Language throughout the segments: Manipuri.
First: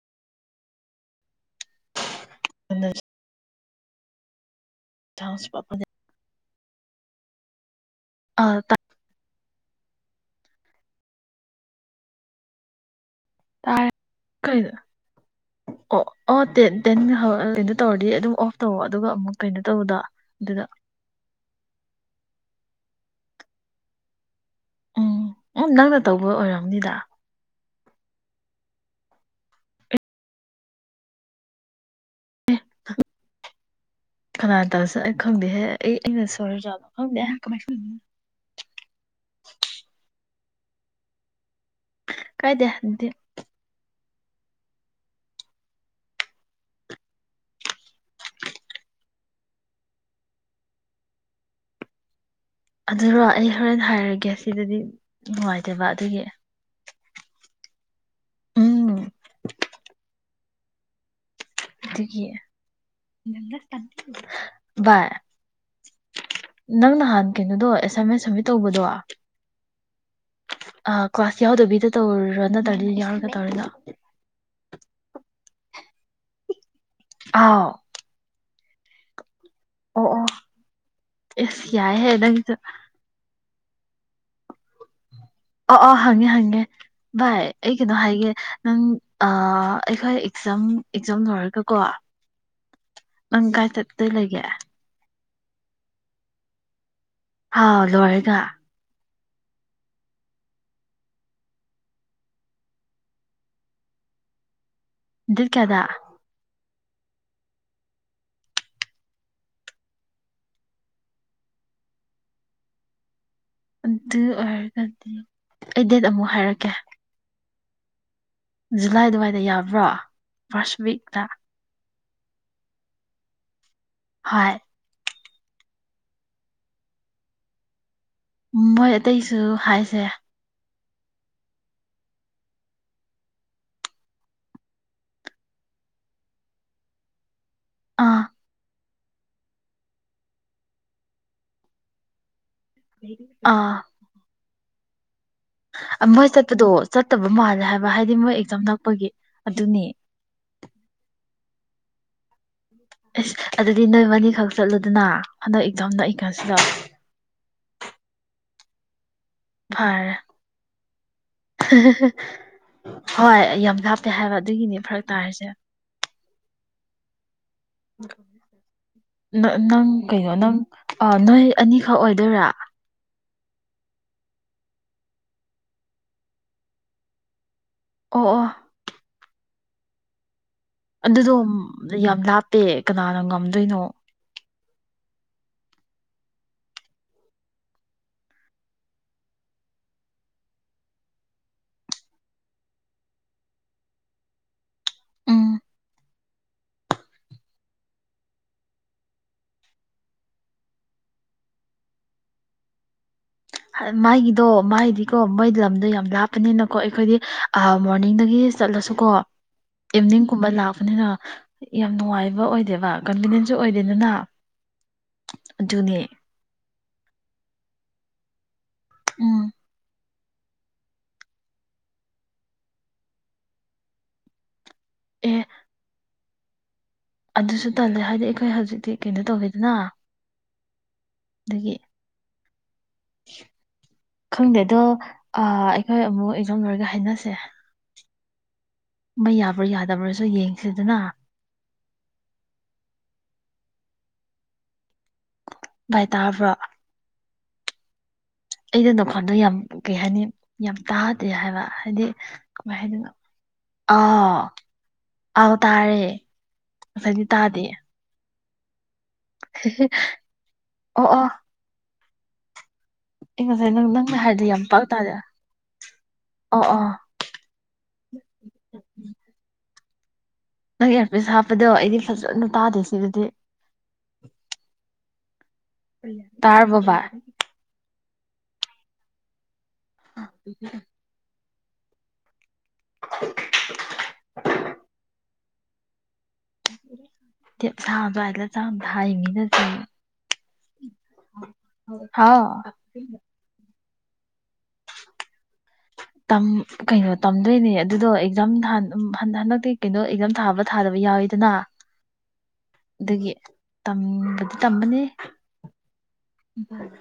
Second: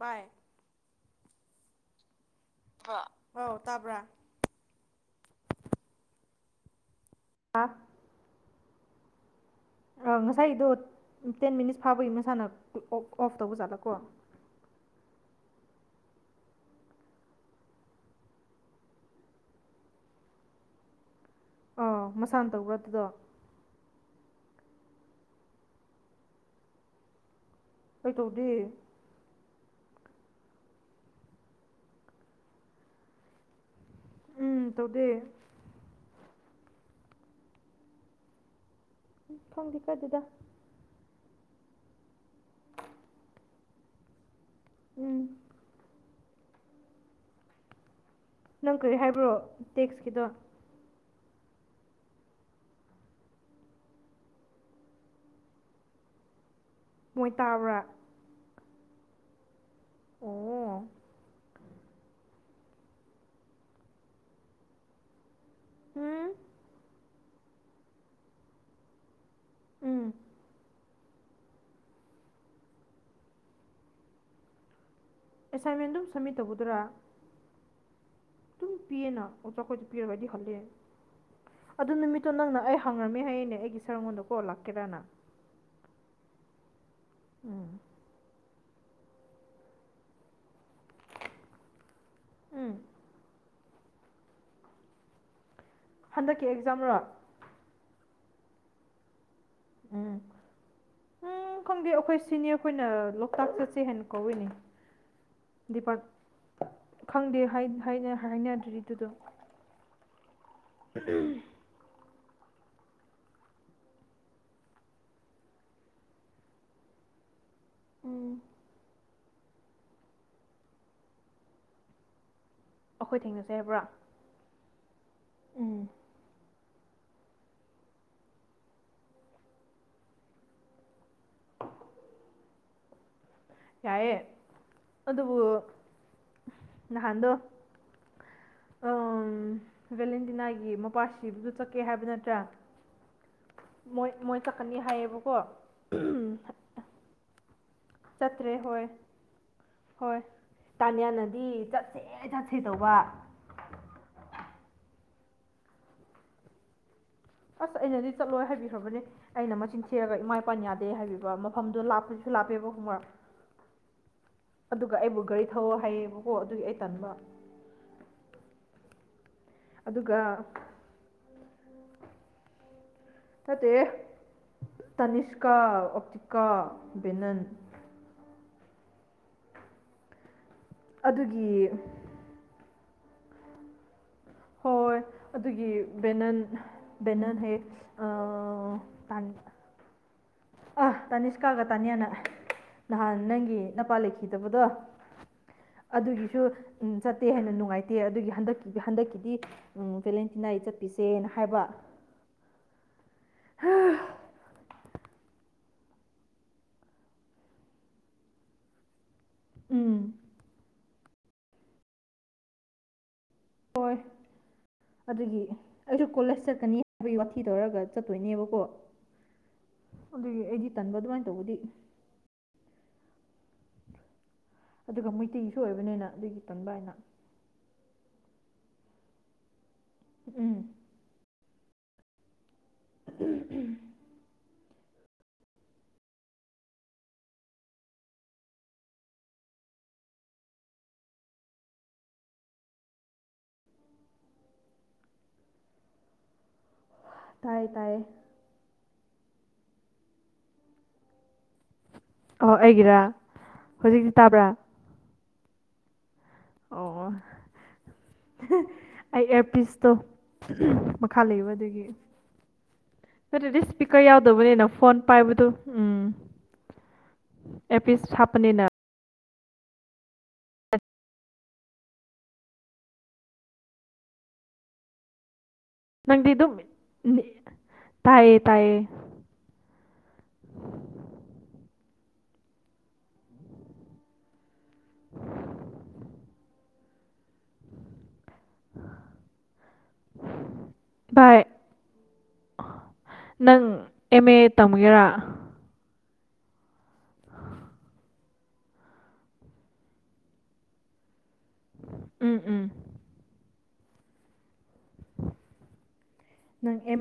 ꯕꯥꯏ ꯑ ꯍ ꯇꯥꯕ꯭ꯔ ꯆꯁ ꯄꯄꯅꯦ ꯍꯥ ꯑꯥ ꯉꯁꯥꯏꯗꯣ ꯇꯦꯟ ꯃꯤꯅꯤꯠꯁ ꯐꯥꯕꯒꯤ ꯃꯁꯥꯅ ꯑꯣ ꯑꯣꯐ ꯇꯧꯕꯖꯥꯠꯂꯀꯣ ꯀꯩꯅꯣ ꯑꯣ ꯑꯣ ꯇꯦꯟ ꯇꯦꯟ ꯀꯩꯅꯣ ꯇꯧꯔꯗꯤ ꯑꯗꯨꯝ ꯑꯣꯐ ꯇꯧ ꯑꯗꯨꯒ ꯑꯃꯨꯛ ꯀꯩꯅꯣ ꯇꯧꯕꯗ ꯑꯗꯨꯗ ꯑꯥ ꯃꯁꯥꯅ ꯇꯧꯕ꯭ꯔꯥ ꯑꯗꯨꯗꯣ ꯎꯝ ꯎꯝ ꯅꯪꯅ ꯇꯧꯕ ꯑꯣꯏꯔꯝꯅꯤꯗ ꯑꯩꯩ ꯇꯧꯗꯦ [unintelligible] ꯀꯅꯥꯅ ꯎꯝ ꯇꯧꯔꯁꯨ ꯇꯧꯗꯦ ꯑꯩ ꯈꯪꯗꯦꯍꯦ ꯑꯩ ꯑꯩꯅ [unintelligible] [unintelligible] [unintelligible] [unintelligible] ꯀꯥꯏꯗꯦꯗꯤ ꯎꯝ ꯅꯪ ꯀꯔꯤ ꯍꯥꯏꯕ꯭ꯔꯣ ꯇꯦꯛꯁꯀꯤꯗꯣ ꯑꯗꯨꯔꯣ ꯑꯩ ꯍꯣꯔꯦꯟ ꯍꯥꯏꯔꯒꯦ ꯁꯤꯗꯗꯤ ꯅꯨꯡꯉꯥꯏꯇꯦꯕ ꯑꯗꯨꯒꯤ ꯃꯣꯏ ꯇꯥꯕ꯭ꯔꯥ ꯎꯝ ꯑꯣ [unintelligible] ꯕꯥꯏ ꯎꯝ ꯅꯪ ꯅꯍꯥꯟ ꯀꯩꯅꯣꯗꯣ ꯑꯦꯁꯥꯏꯃꯦꯟ ꯁꯃꯤꯠ ꯇꯧꯕꯗꯣ ꯎꯝ ꯑꯥ ꯀ꯭ꯂꯥꯁ ꯌꯥꯎꯗꯕꯤꯗ ꯇꯧꯔꯣ ꯅꯠꯇ꯭ꯔꯗꯤ ꯌꯥꯎꯔꯒ ꯇꯧꯔꯤꯔꯣ ꯑꯦꯁꯥꯏꯟꯃꯦꯟꯗꯨꯝ ꯁꯝꯃꯤꯠ ꯇꯧꯕꯗꯨꯔꯥ ꯑꯥꯎ ꯑꯗꯨꯝ ꯄꯤꯌꯦꯅ ꯑꯣ ꯑꯈꯣꯏꯗꯨ ꯑꯣ ꯑꯣ ꯄꯤꯔꯒꯗꯤ ꯍꯜꯂꯦ ꯑꯦꯁ ꯑꯗꯨ ꯌꯥꯏꯍꯦ ꯅꯨꯃꯤꯠꯇꯣ ꯅꯪꯁꯨ ꯅꯪꯅ ꯑꯩ ꯍꯪꯉꯝꯃꯦ ꯍꯥꯏꯌꯦꯅꯦ ꯑꯩ [unintelligible] ꯀꯣ ꯂꯥꯛꯀꯦꯔꯅ ꯑꯣ ꯑꯣ ꯍꯪꯉꯦ ꯍꯪꯉꯦ ꯚꯥꯏ ꯎꯝ ꯑꯩ ꯀꯩꯅꯣ ꯍꯥꯏꯒꯦ ꯅꯪ ꯑꯩꯈꯣꯏ ꯑꯦꯛꯖꯥꯝ ꯑꯦꯛꯖꯥꯝ ꯂꯣꯏꯔꯒꯀꯣ ꯎꯝ ꯀꯥꯏ ꯆꯠꯇꯣꯏ ꯂꯩꯒꯦ ꯍꯟꯗꯛꯀꯤ ꯑꯦꯛꯖꯥꯝ ꯔꯣ ꯑꯥꯎ ꯂꯣꯏꯔꯒ ꯎꯝ ꯎꯝ ꯈꯪꯗꯦ ꯑꯩꯈꯣꯏ ꯁꯤꯅꯤꯌꫪꯈꯣꯏꯅ ꯂꯣꯛꯇꯥꯛ ꯆꯠꯁꯦ ꯍꯥꯏꯅ ꯀꯧꯏꯤꯅꯦ ꯗꯦꯠ ꯀꯌꯥꯗꯥ ꯈꯪꯗꯦ ꯍꯥꯏꯅꯗ꯭ꯔꯤꯗꯨꯗꯣ [unintelligible] ꯑꯗꯨ ꯑꯣꯏꯔꯒꯗꯤ ꯑꯩ ꯗꯦꯠ ꯑꯃꯨꯛ ꯍꯥꯏꯔꯛꯀꯦ ꯎꯝ ꯖꯨꯂꯥꯏ ꯑꯗꯨꯋꯥꯏꯗ ꯌꯥꯕ꯭ꯔꯣ ꯐꯥꯔꯁ ꯋꯤꯛꯇ ꯑꯩꯈꯣꯏ ꯊꯦꯡꯅꯖꯦ ꯍꯥꯏꯕ꯭ꯔꯥ ꯍꯣꯏ ꯎꯝ ꯃꯣꯏ ꯑꯇꯩꯁꯨ ꯍꯥꯏꯁꯦ ꯌꯥꯏꯌꯦ ꯑꯗꯨꯕꯨ ꯅꯍꯥꯟꯗꯣ ꯑꯥ ꯑꯥ ꯚꯦꯂꯦꯟꯇꯤꯅꯥꯒꯤ ꯃꯄꯥꯁꯤꯕꯗꯨ ꯆꯠꯀꯦ ꯍꯥꯏꯕ ꯅꯠꯇ꯭ꯔꯥ ꯑꯥ ꯀꯅꯤ ꯍꯥꯏꯌꯦꯕꯨ ꯃꯣꯏ ꯆꯠꯄꯗꯣ ꯆꯠꯇꯕ ꯃꯥꯜꯂꯦ ꯍꯥꯏꯕ ꯍꯥꯏꯗꯤ ꯃꯣꯏ ꯆꯠꯇ꯭ꯔꯦ ꯑꯦꯛꯖꯥꯝ ꯍꯣꯏ ꯅꯛꯄꯒꯤ ꯑꯗꯨꯅꯤ ꯍꯣꯏ ꯇꯥꯅꯤꯌꯥꯅꯗꯤ ꯆꯠꯦ ꯆꯦ ꯑꯁ ꯑꯗꯨꯗꯤ ꯅ ꯃꯅꯤꯦꯛꯥꯎ ꯆꯠꯂꯗꯅ ꯍꯟꯗꯛ ꯏꯊꯣꯝꯅ ꯑꯩ ꯈꯥꯁꯤꯗ ꯑꯁ ꯑꯩꯅꯗꯤ ꯆꯠꯂꯣꯏ ꯍꯥꯏꯕꯤꯈ꯭ꯔꯕꯅꯦ ꯑꯩꯅ ꯃꯆꯤꯟ ꯐꯔꯦ ꯊꯤꯔꯒ ꯏꯃꯥ ꯏꯄꯥꯥꯅ ꯌꯥꯗꯦ ꯍꯥꯏꯕꯤꯕ ꯃꯐꯝꯗꯣ ꯂꯥꯞꯄꯁꯤꯁꯨ ꯂꯥꯞꯄꯦꯕ ꯈꯪꯕꯔ ꯍꯣꯏ ꯌꯥꯝ ꯂꯥꯞꯄꯦ ꯍꯥꯏꯕ ꯑꯗꯨꯒꯤꯅꯦ ꯑꯗꯨꯒ ꯐꯔꯛ ꯑꯩꯕꯨ ꯒꯥꯔꯤ ꯇꯥꯔꯤꯁꯦ ꯊꯧꯑꯣ ꯍꯥꯏꯌꯦꯕ ꯍꯣ ꯑꯗꯨꯒꯤ ꯑꯩ ꯇꯟꯕ ꯎꯝ ꯅꯪ ꯑꯗꯨꯒ ꯀꯩꯅꯣ ꯅꯪ ꯑ ꯅꯣꯏ ꯑꯅꯤꯈꯛ ꯑꯣꯏꯗꯣꯏꯔꯥ ꯅꯠꯇꯦ ꯍꯦ ꯇꯅꯤꯁꯀꯥ ꯑꯣꯞꯇꯤꯀꯥ ꯕꯦꯅꯟ ꯑꯣ ꯑꯣ ꯑꯗꯨꯗꯣ ꯑꯗꯨꯒꯤ ꯌꯥꯝ ꯂꯥꯞꯄꯦ ꯀꯅꯥꯅ ꯉꯝꯗꯣꯏꯅꯣ ꯍꯣꯏ ꯑꯗꯨꯒꯤ ꯕꯦꯅꯟ ꯕꯦꯅꯟ ꯍꯦꯛ ꯑꯥ ꯑ ꯇꯥꯅꯤꯁꯀꯥꯒ ꯇꯥꯅꯤꯌꯥꯅ ꯅꯍꯥꯟ ꯅꯪꯒꯤ ꯅꯄꯥ ꯂꯩꯈꯤꯗꯕꯗꯣ ꯎꯝ ꯑꯗꯨꯒꯤꯁꯨ ꯆꯠꯇꯦ ꯍꯥꯏꯅ ꯅꯨꯡꯉꯥꯏꯇꯦ ꯑꯗꯨꯒꯤ ꯍꯟꯗꯛꯀꯤ ꯍꯟꯗꯛꯀꯤꯗꯤ ꯚꯦꯂꯦꯟꯇꯤꯅꯥꯒꯤ ꯆꯠꯄꯤꯁꯦꯅ ꯍꯥꯏꯕ ꯃꯥꯏꯒꯤꯗꯣ ꯃꯥꯏꯗꯤꯀꯣ ꯃꯣꯏ ꯂꯝꯗꯣ ꯌꯥꯝ ꯂꯥꯞꯄꯅꯤꯅꯀꯣ ꯑꯩꯈꯣꯏꯗꯤ ꯃꯣꯔꯅꯤꯡꯗꯒꯤ ꯆꯠꯂꯁꯨꯀꯣ ꯎꯝ ꯏꯞꯅꯤꯡ ꯀꯨꯝꯕ ꯂꯥꯛꯄꯅꯤꯅꯥꯛ ꯌꯥꯝ ꯅꯨꯡꯉꯥꯏꯕ ꯑꯣꯏꯗꯦꯕ ꯀꯟꯚꯤꯅꯦꯟꯁꯨ ꯍꯣꯏ ꯑꯣꯏꯗꯦꯗꯅ ꯑꯗꯨꯒꯤ ꯑꯗꯨꯅꯦ ꯑꯩꯁꯨ ꯀꯣꯂꯦꯖ ꯆꯠꯀꯅꯤ ꯍꯥꯏꯕꯒꯤ ꯋꯥꯊꯤ ꯇꯧꯔꯒ ꯆꯠꯇꯣꯏꯅꯦꯕꯀꯣ ꯎꯝ ꯑꯗꯨꯒꯤ ꯑꯩꯗꯤ ꯇꯟꯕ ꯑꯗꯨꯃꯥꯏꯅ ꯇꯧꯕꯗꯤ ꯑꯗꯨꯒ ꯑꯦ ꯃꯩꯇꯩꯒꯤꯁꯨ ꯑꯣꯏꯕꯅꯤꯅ ꯑꯗꯨꯒꯤ ꯇꯟꯕ ꯑꯩꯅ ꯑꯗꯨꯁꯨ ꯇꯜꯂꯦ ꯍꯥꯏꯗꯤ ꯑꯩꯈꯣꯏ ꯍꯧꯖꯤꯛꯇꯤ ꯀꯩꯅꯣ ꯇꯧꯋꯦꯗꯅ ꯎꯝ ꯑꯗꯒꯤ ꯎꯝ ꯎꯝ ꯈꯪꯗꯦ ꯑꯗꯣ ꯑꯩꯈꯣꯏ ꯑꯃꯨꯛ ꯑꯦꯛꯖꯣꯝ ꯂꯣꯏꯔꯒ ꯍꯥꯏꯅꯁꯦ ꯃ ꯌꯥꯕ꯭ꯔꯥ ꯌꯥꯗꯕ꯭ꯔꯥꯁꯨ ꯌꯦꯡꯁꯤꯗꯨꯅ ꯚꯥꯏ ꯇꯥꯕ꯭ꯔꯣ ꯇꯌꯦ ꯇꯌꯦ ꯑꯩꯅ ꯗꯨꯀꯥꯟꯗꯣ ꯌꯥꯝ ꯀꯩ ꯍꯥꯏꯅꯤ ꯌꯥꯝ ꯇꯥ ꯍꯥꯏꯕ ꯍꯥꯏꯗꯤ ꯑꯣ ꯀꯃꯥꯏ ꯍꯥꯏꯗꯅꯣ ꯑꯩꯒꯤꯔꯥ ꯑ ꯍꯧꯖꯤꯛꯇꯤ ꯇꯥꯕ꯭ꯔꯥ ꯑꯥꯎ ꯇꯥꯔꯦ ꯑꯣ ꯁꯥꯏꯗꯤ ꯇꯥꯗ [unintelligible] ꯑꯩ ꯑꯦꯌꯥꯔꯄꯤꯁꯇꯣ ꯑꯣ ꯃꯈꯥ ꯑꯣ ꯂꯩꯕ ꯑꯗꯨꯒꯤ ꯑꯩ ꯅꯠꯇ꯭ꯔꯗꯤ ꯉꯁꯥꯏ ꯅꯪ ꯁ꯭ꯄꯤꯀꯔ ꯅꯪꯅ ꯍꯥꯏꯔꯗꯤ ꯌꯥꯝ ꯌꯥꯎꯗꯕꯅꯤꯅ ꯄꯥꯛ ꯐꯣꯟ ꯇꯥꯗꯦ ꯄꯥꯏꯕꯗꯨ ꯎꯝ ꯑꯣ ꯑꯣ ꯑꯦꯔꯄꯤꯁ ꯍꯥꯞꯄꯅꯤꯅ ꯅꯪ ꯏꯌꯥꯔꯄꯤꯁ ꯍꯥꯞꯄꯗꯣ ꯑꯩꯗꯤ ꯐꯖꯅ ꯇꯥꯗꯦ ꯁꯤꯗꯗꯤ ꯇꯔꯕꯣ ꯚꯥꯏ ꯇꯥꯏꯌꯦ ꯇꯥꯏꯌꯦ ꯑ [unintelligible] ꯇꯦꯞ ꯁꯕ ꯆꯥꯡ ꯊ ꯃꯤꯅ ꯆ ꯍꯥꯎ [unintelligible] ꯑꯦꯝ ꯑꯦ ꯇꯝꯒꯦꯔꯥ ꯇꯝ ꯀꯩꯅꯣ ꯇꯝꯗꯣꯏꯅꯦ ꯑꯗꯨꯗꯣ ꯑꯦꯛꯖꯥꯝ ꯍꯟꯗꯛꯇꯤ ꯀꯩꯅꯣ ꯑꯦꯛꯖꯥꯝ ꯊꯥꯕ ꯊꯥꯗꯕ ꯌꯥꯎꯋꯤꯗ ꯑꯗꯨꯅꯥ ꯎꯝ ꯎꯝ ꯑꯗꯨꯒꯤ ꯇꯝꯕꯗꯤ ꯇꯝꯕꯅꯦ ꯅꯪ ꯑꯦꯝ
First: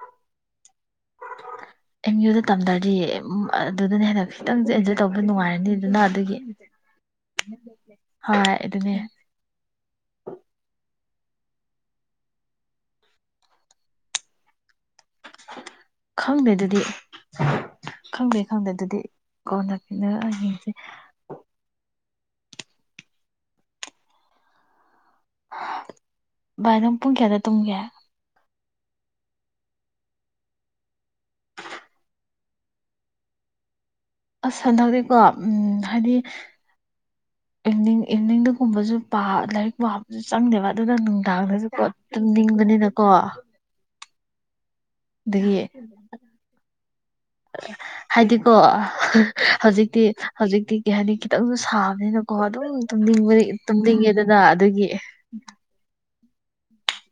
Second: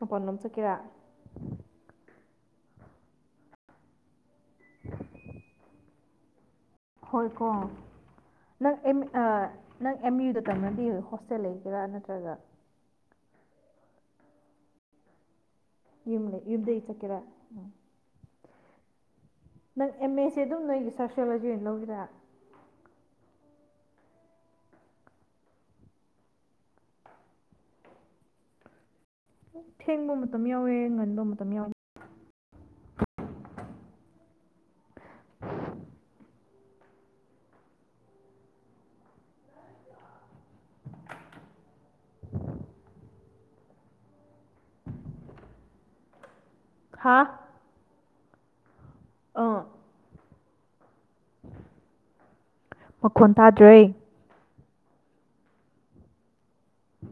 ꯃꯄꯟ ꯂꯣꯝ ꯆꯠꯀꯦꯔ ꯑꯦꯝ ꯌꯨꯗ ꯇꯝꯗꯔꯗꯤ ꯑꯗꯨꯗꯅ ꯍꯦꯟꯅ ꯈꯤꯇꯪꯁꯨ ꯑꯦꯟꯖꯣꯏ ꯇꯧꯕ ꯅꯨꯡꯉꯥꯏꯔꯅꯤꯗꯅ ꯑꯗꯨꯅ ꯑꯗꯨꯗꯒꯤ ꯍꯣꯏ ꯀꯣ ꯅꯪ ꯑꯗꯨꯅꯦ ꯑ ꯅꯪ ꯑꯦꯝ ꯌꯨꯗ ꯇꯝꯅꯗꯤ ꯍꯣꯁ ꯁꯦ ꯂꯩꯒꯦꯔꯥ ꯅꯠꯇ꯭ꯔꯒ ꯌꯨꯝꯗꯩ ꯈꯪꯗꯦ ꯑꯗꯨꯗꯤ ꯌꯨꯝꯗꯒꯤ ꯆꯠꯀꯦꯔꯥ ꯈꯪꯗꯦ ꯈꯪꯗꯦ ꯑꯗꯨꯗꯤ ꯀꯣꯟꯅ ꯅꯪ ꯑꯦꯝꯑꯦꯁꯦ ꯑꯗꯨꯝ ꯌꯦꯡꯁꯦ ꯅꯣꯏꯒꯤ ꯁꯣꯁꯤꯌꯣꯂꯣꯖꯤ ꯑꯣꯏꯅ ꯂꯧꯒꯦꯔꯥ ꯚꯥꯏ ꯅꯪ ꯄꯨꯡ ꯀꯌꯥꯗ ꯇꯨꯝꯒꯦ ꯊꯦꯡꯕ ꯃꯇꯝ ꯌꯥꯎꯋꯦ ꯉꯟꯕ ꯃꯇꯝ ꯌꯥꯎꯋꯦ ꯑꯁ ꯍꯟꯗꯛꯇꯤ ꯀꯣ ꯎꯝ ꯍꯥꯏꯗꯤ ꯏꯚꯅꯤꯡ ꯏꯚꯅꯤꯡꯗꯒꯨꯝꯕꯁꯨ ꯂꯥꯏꯔꯤꯛ ꯄꯥꯕꯁꯨ ꯆꯪꯗꯦꯕ ꯑꯗꯨꯒ ꯅꯨꯡꯗꯥꯡꯗꯁꯨ ꯀꯣ ꯑꯗꯨꯝ ꯇꯨꯝꯅꯤꯡꯕꯅꯤꯅꯀꯣ ꯑꯗꯨꯗꯒꯤ ꯍꯥꯥ ꯍꯥꯏꯗꯤꯀꯣ ꯍꯧꯖꯤꯛꯇꯤ ꯍꯧꯖꯤꯛꯗꯤ ꯍꯥꯏꯗꯤ ꯈꯤꯇꯪꯁꯨ ꯁꯥꯕꯅꯤꯅꯀꯣ ꯑꯗꯨꯝ ꯃꯈꯣꯟ ꯇꯨꯝꯅꯤꯡꯕ ꯇꯥꯗ꯭ꯔꯦ ꯇꯨꯝꯅꯤꯡꯉꯦꯗꯅ ꯑꯗꯨꯒꯤ ꯎ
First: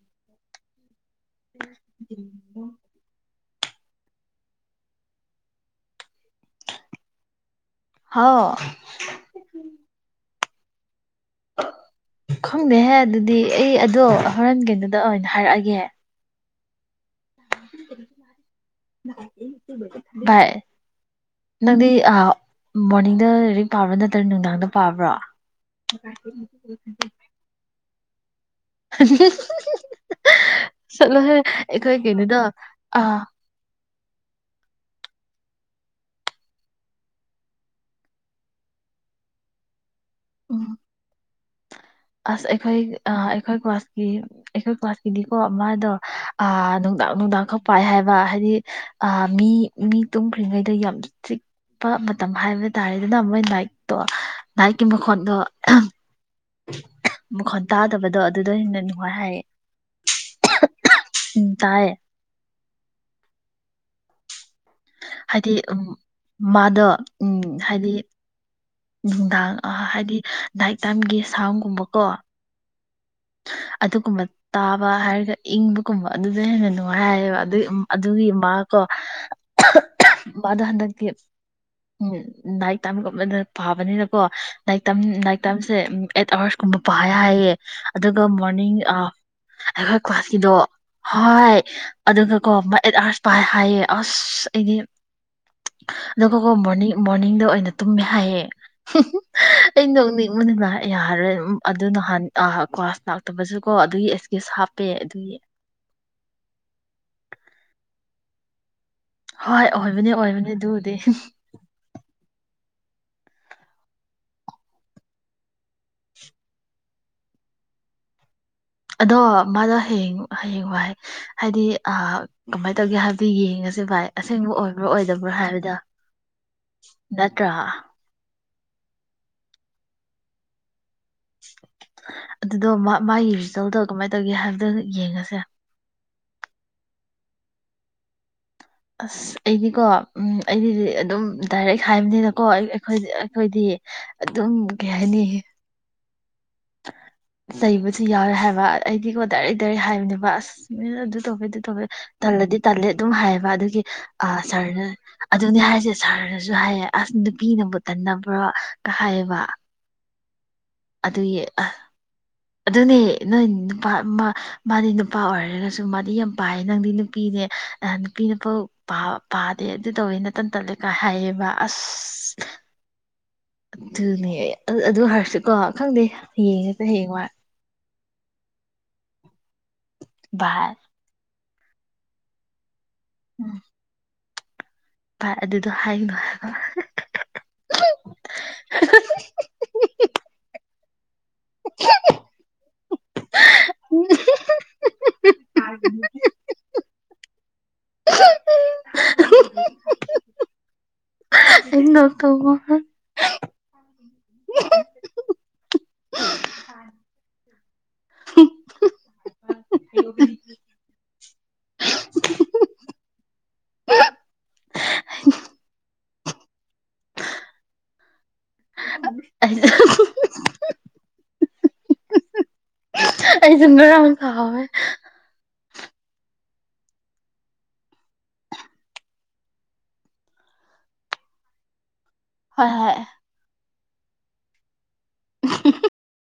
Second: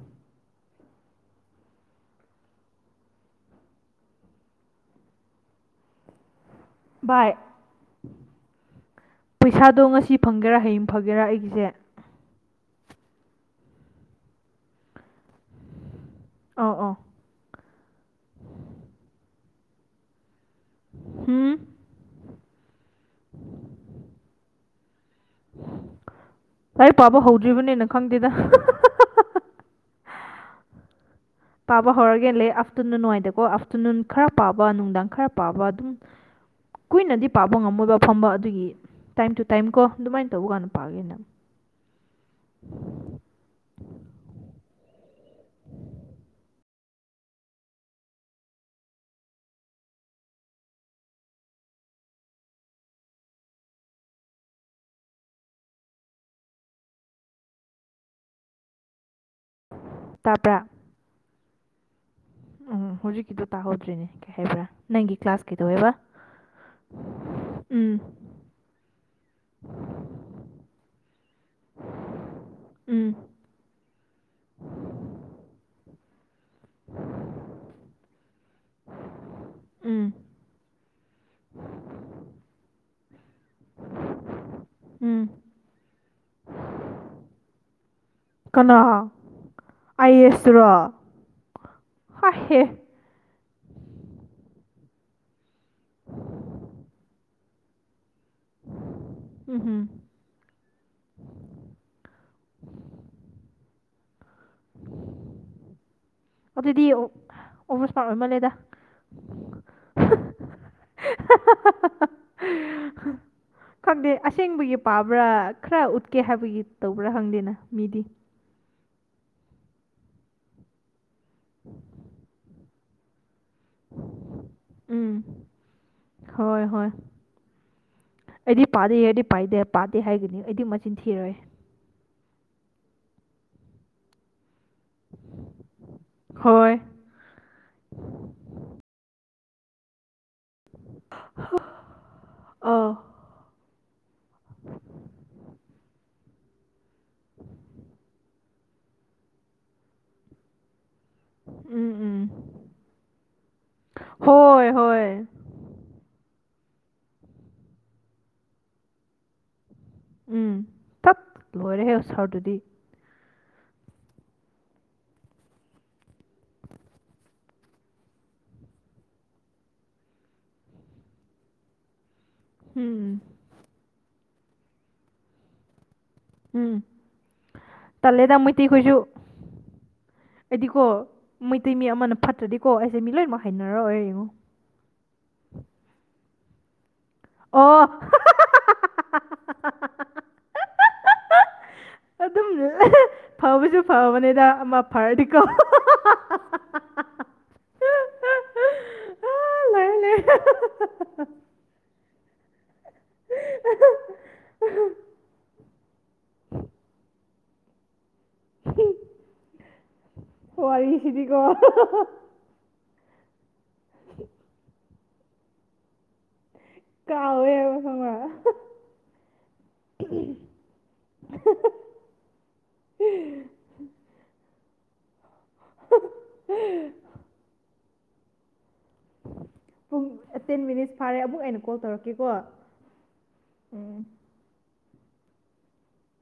[unintelligible] ꯕꯥꯏ ꯍꯥꯎ ꯉꯁꯤ ꯐꯪꯒꯦꯔꯥ ꯍꯥꯏ ꯐꯒꯦꯔꯥ ꯑꯩꯒꯤꯁꯦ ꯈꯪꯗꯦꯍꯦ ꯑꯗꯨꯗꯤ ꯑꯩ ꯑꯗꯣ ꯍꯣꯔꯦꯟ ꯀꯩꯗꯨꯗ ꯑꯣꯏꯅ ꯍꯥꯏꯔꯛꯑꯒꯦ ꯑꯧ ꯑꯧ ꯚꯥꯏ ꯍꯨꯝ ꯅꯪꯗꯤ ꯑ ꯃꯣꯔꯅꯤꯡꯗ ꯔꯤꯛ ꯄꯥꯕ꯭ꯔ ꯅꯠꯇ꯭ꯔ ꯅꯨꯡꯗꯥꯡꯗ ꯄꯥꯕ꯭ꯔꯣ ꯇꯥꯏ ꯄꯥꯕ ꯍꯧꯗ꯭ꯔꯤꯕꯅꯦ ꯈꯪꯗꯦꯗꯥ ꯑ [unintelligible] ꯄꯥꯕꯕꯥ ꯀꯩꯅꯣꯗꯣ ꯍꯧꯔꯒꯦꯟ ꯂꯩ ꯑꯐꯇꯔꯅꯨꯟ ꯑꯥ ꯅꯨꯡꯉꯥꯏꯗꯦꯀꯣ ꯑꯐꯇꯔꯅꯨꯟ ꯈꯔ ꯄꯥꯕ ꯅꯨꯡꯗꯥꯡ ꯈꯔ ꯄꯥꯕ ꯑꯗꯨꯝ ꯀꯨꯏꯅꯗꯤ ꯄꯥꯕ ꯉꯝꯃꯣꯏꯕ ꯐꯝꯕ ꯑꯗꯨꯒꯤ ꯇꯥꯏꯝ ꯇꯨ ꯇꯥꯏꯝ ꯀꯣ ꯑꯗꯨꯃꯥꯏꯅ ꯇꯧꯕ ꯎꯝ ꯀꯥꯟꯗ ꯄꯥꯒꯦꯅ ꯑꯁ ꯑꯩꯈꯣꯏ ꯍꯥꯏꯗꯤꯀꯣ ꯃꯥꯗꯣ ꯑ ꯅꯨꯡꯗꯥꯡ ꯅꯨꯡꯗꯥꯡ ꯈꯛ ꯄꯥꯏ ꯍꯥꯏꯕ ꯍꯥꯏꯗꯤ ꯑ ꯃꯤ ꯃꯤ ꯇꯨꯝꯈ꯭ꯔꯤꯉꯩꯗ ꯌꯥꯝ ꯆꯤꯛꯄ ꯃꯇꯝ ꯍꯥꯏꯕ ꯇꯥꯔꯦꯗꯅ ꯃꯣꯏ ꯅꯥꯏꯛꯇꯣ ꯅꯥꯏꯛꯀꯤ ꯃꯈꯣꯟꯗꯣ ꯃꯈꯣꯟ ꯇꯥꯗꯕꯗꯣ ꯑꯗꯨꯗꯣ ꯍꯦꯟꯅ ꯅꯨꯡꯉꯥꯏ ꯍꯥꯏꯌꯦꯦ ꯇꯥꯕ꯭ꯔꯥ ꯎꯝ ꯇꯥꯏꯌꯦ ꯎꯝ ꯍꯧꯖꯤꯛꯀꯤꯗꯣ ꯇꯥꯍꯧꯗ꯭ꯔꯤꯅꯦ ꯀꯩ ꯍꯥꯏꯕ꯭ꯔꯥ ꯅꯪꯒꯤ ꯀ꯭ꯂꯥꯁ ꯍꯥꯏꯗꯤ ꯀꯩꯗꯧꯋꯦꯕ ꯃꯥꯗꯣ ꯎꯝ ꯍꯥꯏꯗꯤ ꯎꯝ ꯅꯨꯡꯗꯥꯡ ꯍꯥꯏꯗꯤ ꯅꯥꯏꯇ ꯇꯥꯏꯝꯒꯤ ꯁꯥꯝꯒꯨꯝꯕꯀꯣ ꯎꯝ ꯑꯗꯨꯒꯨꯝꯕ ꯇꯥꯕ ꯍꯥꯏꯔꯒ ꯏꯪꯕꯒꯨꯝꯕ ꯑꯗꯨꯗ ꯍꯦꯟꯅ ꯅꯨꯡꯉꯥꯏ ꯍꯥꯏꯌꯦꯕ ꯑꯗꯨ ꯑꯗꯨꯒꯤ ꯃꯥꯀꯣ ꯎꯝ ꯃꯥꯗꯣ ꯍꯟꯗꯛꯇꯤ ꯇꯝꯒꯨꯝꯕꯗ ꯄꯥꯕꯅꯤꯅꯀꯣ ꯅꯥꯏꯛꯝ ꯎꯝ ꯅꯥꯏꯛ ꯇꯝꯁꯦ ꯑꯩꯠ ꯑꯥꯋꯥꯔꯁꯀꯨꯝꯕ ꯄꯥ ꯍꯥꯏꯌꯦꯦ ꯑꯗꯨꯒ ꯀꯅꯥ ꯃꯣꯔꯅꯤꯡ ꯑ ꯑꯩꯈꯣꯏ ꯑꯥꯏ ꯀ꯭ꯂꯥꯁꯀꯤꯗꯣ ꯑꯦꯁꯇꯨꯔꯣ ꯍꯣꯏ ꯑꯗꯨꯒ ꯀꯣ ꯍꯥꯏꯍꯦ ꯑ ꯄꯥꯏ ꯍꯥꯏꯌꯦ ꯑꯁ ꯑꯩꯗꯤ ꯑꯗꯨꯒꯣꯀꯣ ꯃꯣꯔꯅꯤꯡ ꯃꯣꯔꯅꯤꯡꯗ ꯑꯣꯏꯅ ꯇꯨꯝꯃꯦ ꯍꯥꯏꯑꯦ ꯎꯝ ꯑ ꯍꯨꯝ ꯅꯣꯛꯅꯤꯡꯕꯅꯤꯅ ꯌꯥꯔꯣꯏ ꯑꯗꯨ ꯅꯍꯥꯟ ꯂꯥꯛꯇꯕꯁꯨ ꯀꯣ ꯑꯗꯨꯒꯤ ꯑꯦꯛꯁꯀ꯭ꯌꯨꯁ ꯍꯥꯞꯄꯦ ꯑꯗꯨꯒꯤ ꯑꯣꯗꯨꯗꯤ [unintelligible] ꯍꯣꯏ ꯑꯣꯏꯕꯅꯤ ꯑꯣꯏꯕꯅꯤ ꯑꯗꯨꯕꯨꯗꯤ ꯈꯪꯗꯦ ꯑꯁꯦꯡꯕꯒꯤ ꯄꯥꯕ꯭ꯔꯥ ꯈꯔ ꯎꯠꯀꯦ ꯍꯥꯏꯕꯒꯤ ꯇꯧꯕ꯭ꯔꯥ ꯈꯪꯗꯦꯅ ꯃꯤꯗꯤ ꯑꯗꯣ ꯃꯥꯗꯣ ꯍꯌꯦꯡ ꯍꯌꯦꯡ ꯋꯥꯏ ꯍꯥꯏꯗꯤ ꯑ ꯀꯃꯥꯏ [unintelligible] ꯁꯦ ꯚꯥꯏ ꯑꯁꯦꯡꯕ ꯑꯣꯏꯕ꯭ꯔꯥ ꯎꯝ ꯑꯣꯏꯗꯕ꯭ꯔꯥ ꯍꯥꯏꯕꯗꯣ ꯍꯣꯏ ꯍꯣꯏ ꯅꯠꯇ꯭ꯔꯥ ꯑꯩꯗꯤ ꯄꯥꯗꯦ ꯌꯗꯤ ꯄꯥꯏꯗꯦ ꯄꯥꯗꯦ ꯍꯥꯏꯒꯅꯤ ꯑꯩꯗꯤ ꯃꯠ ꯑꯗꯨꯗꯣ ꯃꯥ ꯃꯥꯌꯤ ꯇꯧ ꯇꯧ ꯀꯃꯥꯏ ꯇꯧꯒꯦ ꯍꯥꯏꯕꯗꯣ ꯌꯦꯡꯉꯁꯦ ꯍꯣꯏ ꯑꯁ ꯑꯩꯗꯤꯀꯣ ꯎꯝ ꯑꯩꯗꯤꯗꯤ ꯑꯗꯨꯝ ꯗꯥꯏꯔꯦꯛ ꯍꯥꯏꯕꯅꯤꯅꯀꯣ ꯑꯥ ꯑꯩꯈꯣꯏꯗꯤ ꯑꯩꯈꯣꯏꯗꯤ ꯑꯗꯨꯝ ꯀꯩ ꯍꯥꯏꯅꯤ ꯂꯩꯕꯁꯤ ꯌꯥꯎꯋꯦ ꯍꯥꯏꯕ ꯑꯩꯗꯤꯀꯣ ꯗꯥꯏꯔꯦꯛ ꯗꯥꯢꯔꯦꯛ ꯍꯥꯏꯕꯅꯦꯕ ꯑꯁ ꯑꯗꯨ ꯇꯧꯕꯦ ꯑꯗꯨ ꯇꯧꯕꯦ ꯎꯝ ꯎꯝ ꯇꯜꯂꯗꯤ ꯇꯜꯂꯦ ꯑꯗꯨꯝ ꯍꯥꯏꯌꯦꯕ ꯑꯗꯨꯒꯤ ꯑꯥ ꯍꯣꯏ ꯁꯔꯅ ꯍꯣꯏ ꯑꯗꯨꯅꯤ ꯍꯥꯏꯁꯦ ꯁꯔꯅ ꯖꯨ ꯍꯥꯏꯌꯦ ꯑꯁ ꯅꯨꯄꯤꯅꯕꯨ ꯇꯟꯅꯕ꯭ꯔꯣ ꯀ ꯍꯥꯏꯌꯦꯕ ꯎꯝ ꯇꯠ ꯑꯗꯨꯌꯦ ꯑ ꯂꯣꯏꯔꯦꯍꯦ ꯁꯥꯔꯗꯨꯗꯤ ꯑꯗꯨꯅꯦ ꯅꯣꯏ ꯅꯨꯄꯥ ꯃꯥ ꯃꯥꯗꯤ ꯅꯨꯄꯥ ꯑꯣꯏꯔꯒꯁꯨ ꯃꯥꯗꯤ ꯌꯥꯝ ꯄꯥꯏ ꯅꯪꯗꯤ ꯅꯨꯄꯤꯅꯦ ꯑꯥ ꯅꯨꯄꯤ ꯅꯨꯐꯧ ꯄꯥꯗꯦ ꯑꯗꯨ ꯇꯧꯋꯦ ꯅꯇꯟ ꯇꯜꯂꯦꯀ ꯍꯥꯏꯌꯦꯕ ꯑꯁ ꯎꯝ ꯑꯗꯨꯅꯦ ꯑꯗꯨ ꯍꯥꯏꯔꯁꯨꯀꯣ ꯈꯪꯗꯦ ꯎꯝ ꯎꯝ [unintelligible] ꯍꯌꯦꯡꯋꯥꯏ ꯇꯜꯂꯦꯗ ꯃꯩꯇꯩ ꯈꯣꯏꯁꯨ ꯚꯥꯏ ꯑꯩꯗꯤꯀꯣ ꯃꯩꯇꯩ ꯃꯤ ꯑꯃꯅ ꯐꯠꯇ꯭ꯔꯗꯤꯀꯣ ꯑꯩꯁ ꯃꯤ ꯂꯣꯏꯃꯛ ꯍꯩꯅꯔꯛ ꯑꯣꯏ ꯌꯦꯡꯉꯨ ꯚꯥꯏ ꯑꯗꯨꯗꯣ ꯍꯥꯏꯒꯅꯨ ꯍꯥꯏꯕ ꯑꯣ [unintelligible] ꯐꯕꯖꯨ ꯐꯕꯅꯦꯗ ꯑꯃ ꯐꯔꯗꯤ [unintelligible] [unintelligible] ꯑꯥ [unintelligible] [unintelligible] ꯋꯥꯔꯤ ꯁꯤꯗꯤ ꯀꯣ [inaudible] ꯀꯥꯎꯋꯦꯕ ꯈꯪꯕ꯭ꯔꯥ [unintelligible] ꯑꯩꯁꯨ ꯉꯔꯥꯡ ꯀꯥꯎꯋꯦ [unintelligible] ꯄꯨꯡ ꯇꯦꯟ ꯃꯤꯅꯤꯠꯁ ꯐꯥꯔꯦ ꯑꯃꯨꯛ ꯑꯩꯅ ꯀꯣꯜ ꯇꯧꯔꯛ ꯍꯣꯏ ꯍꯣꯏ ꯎꯝ [unintelligible]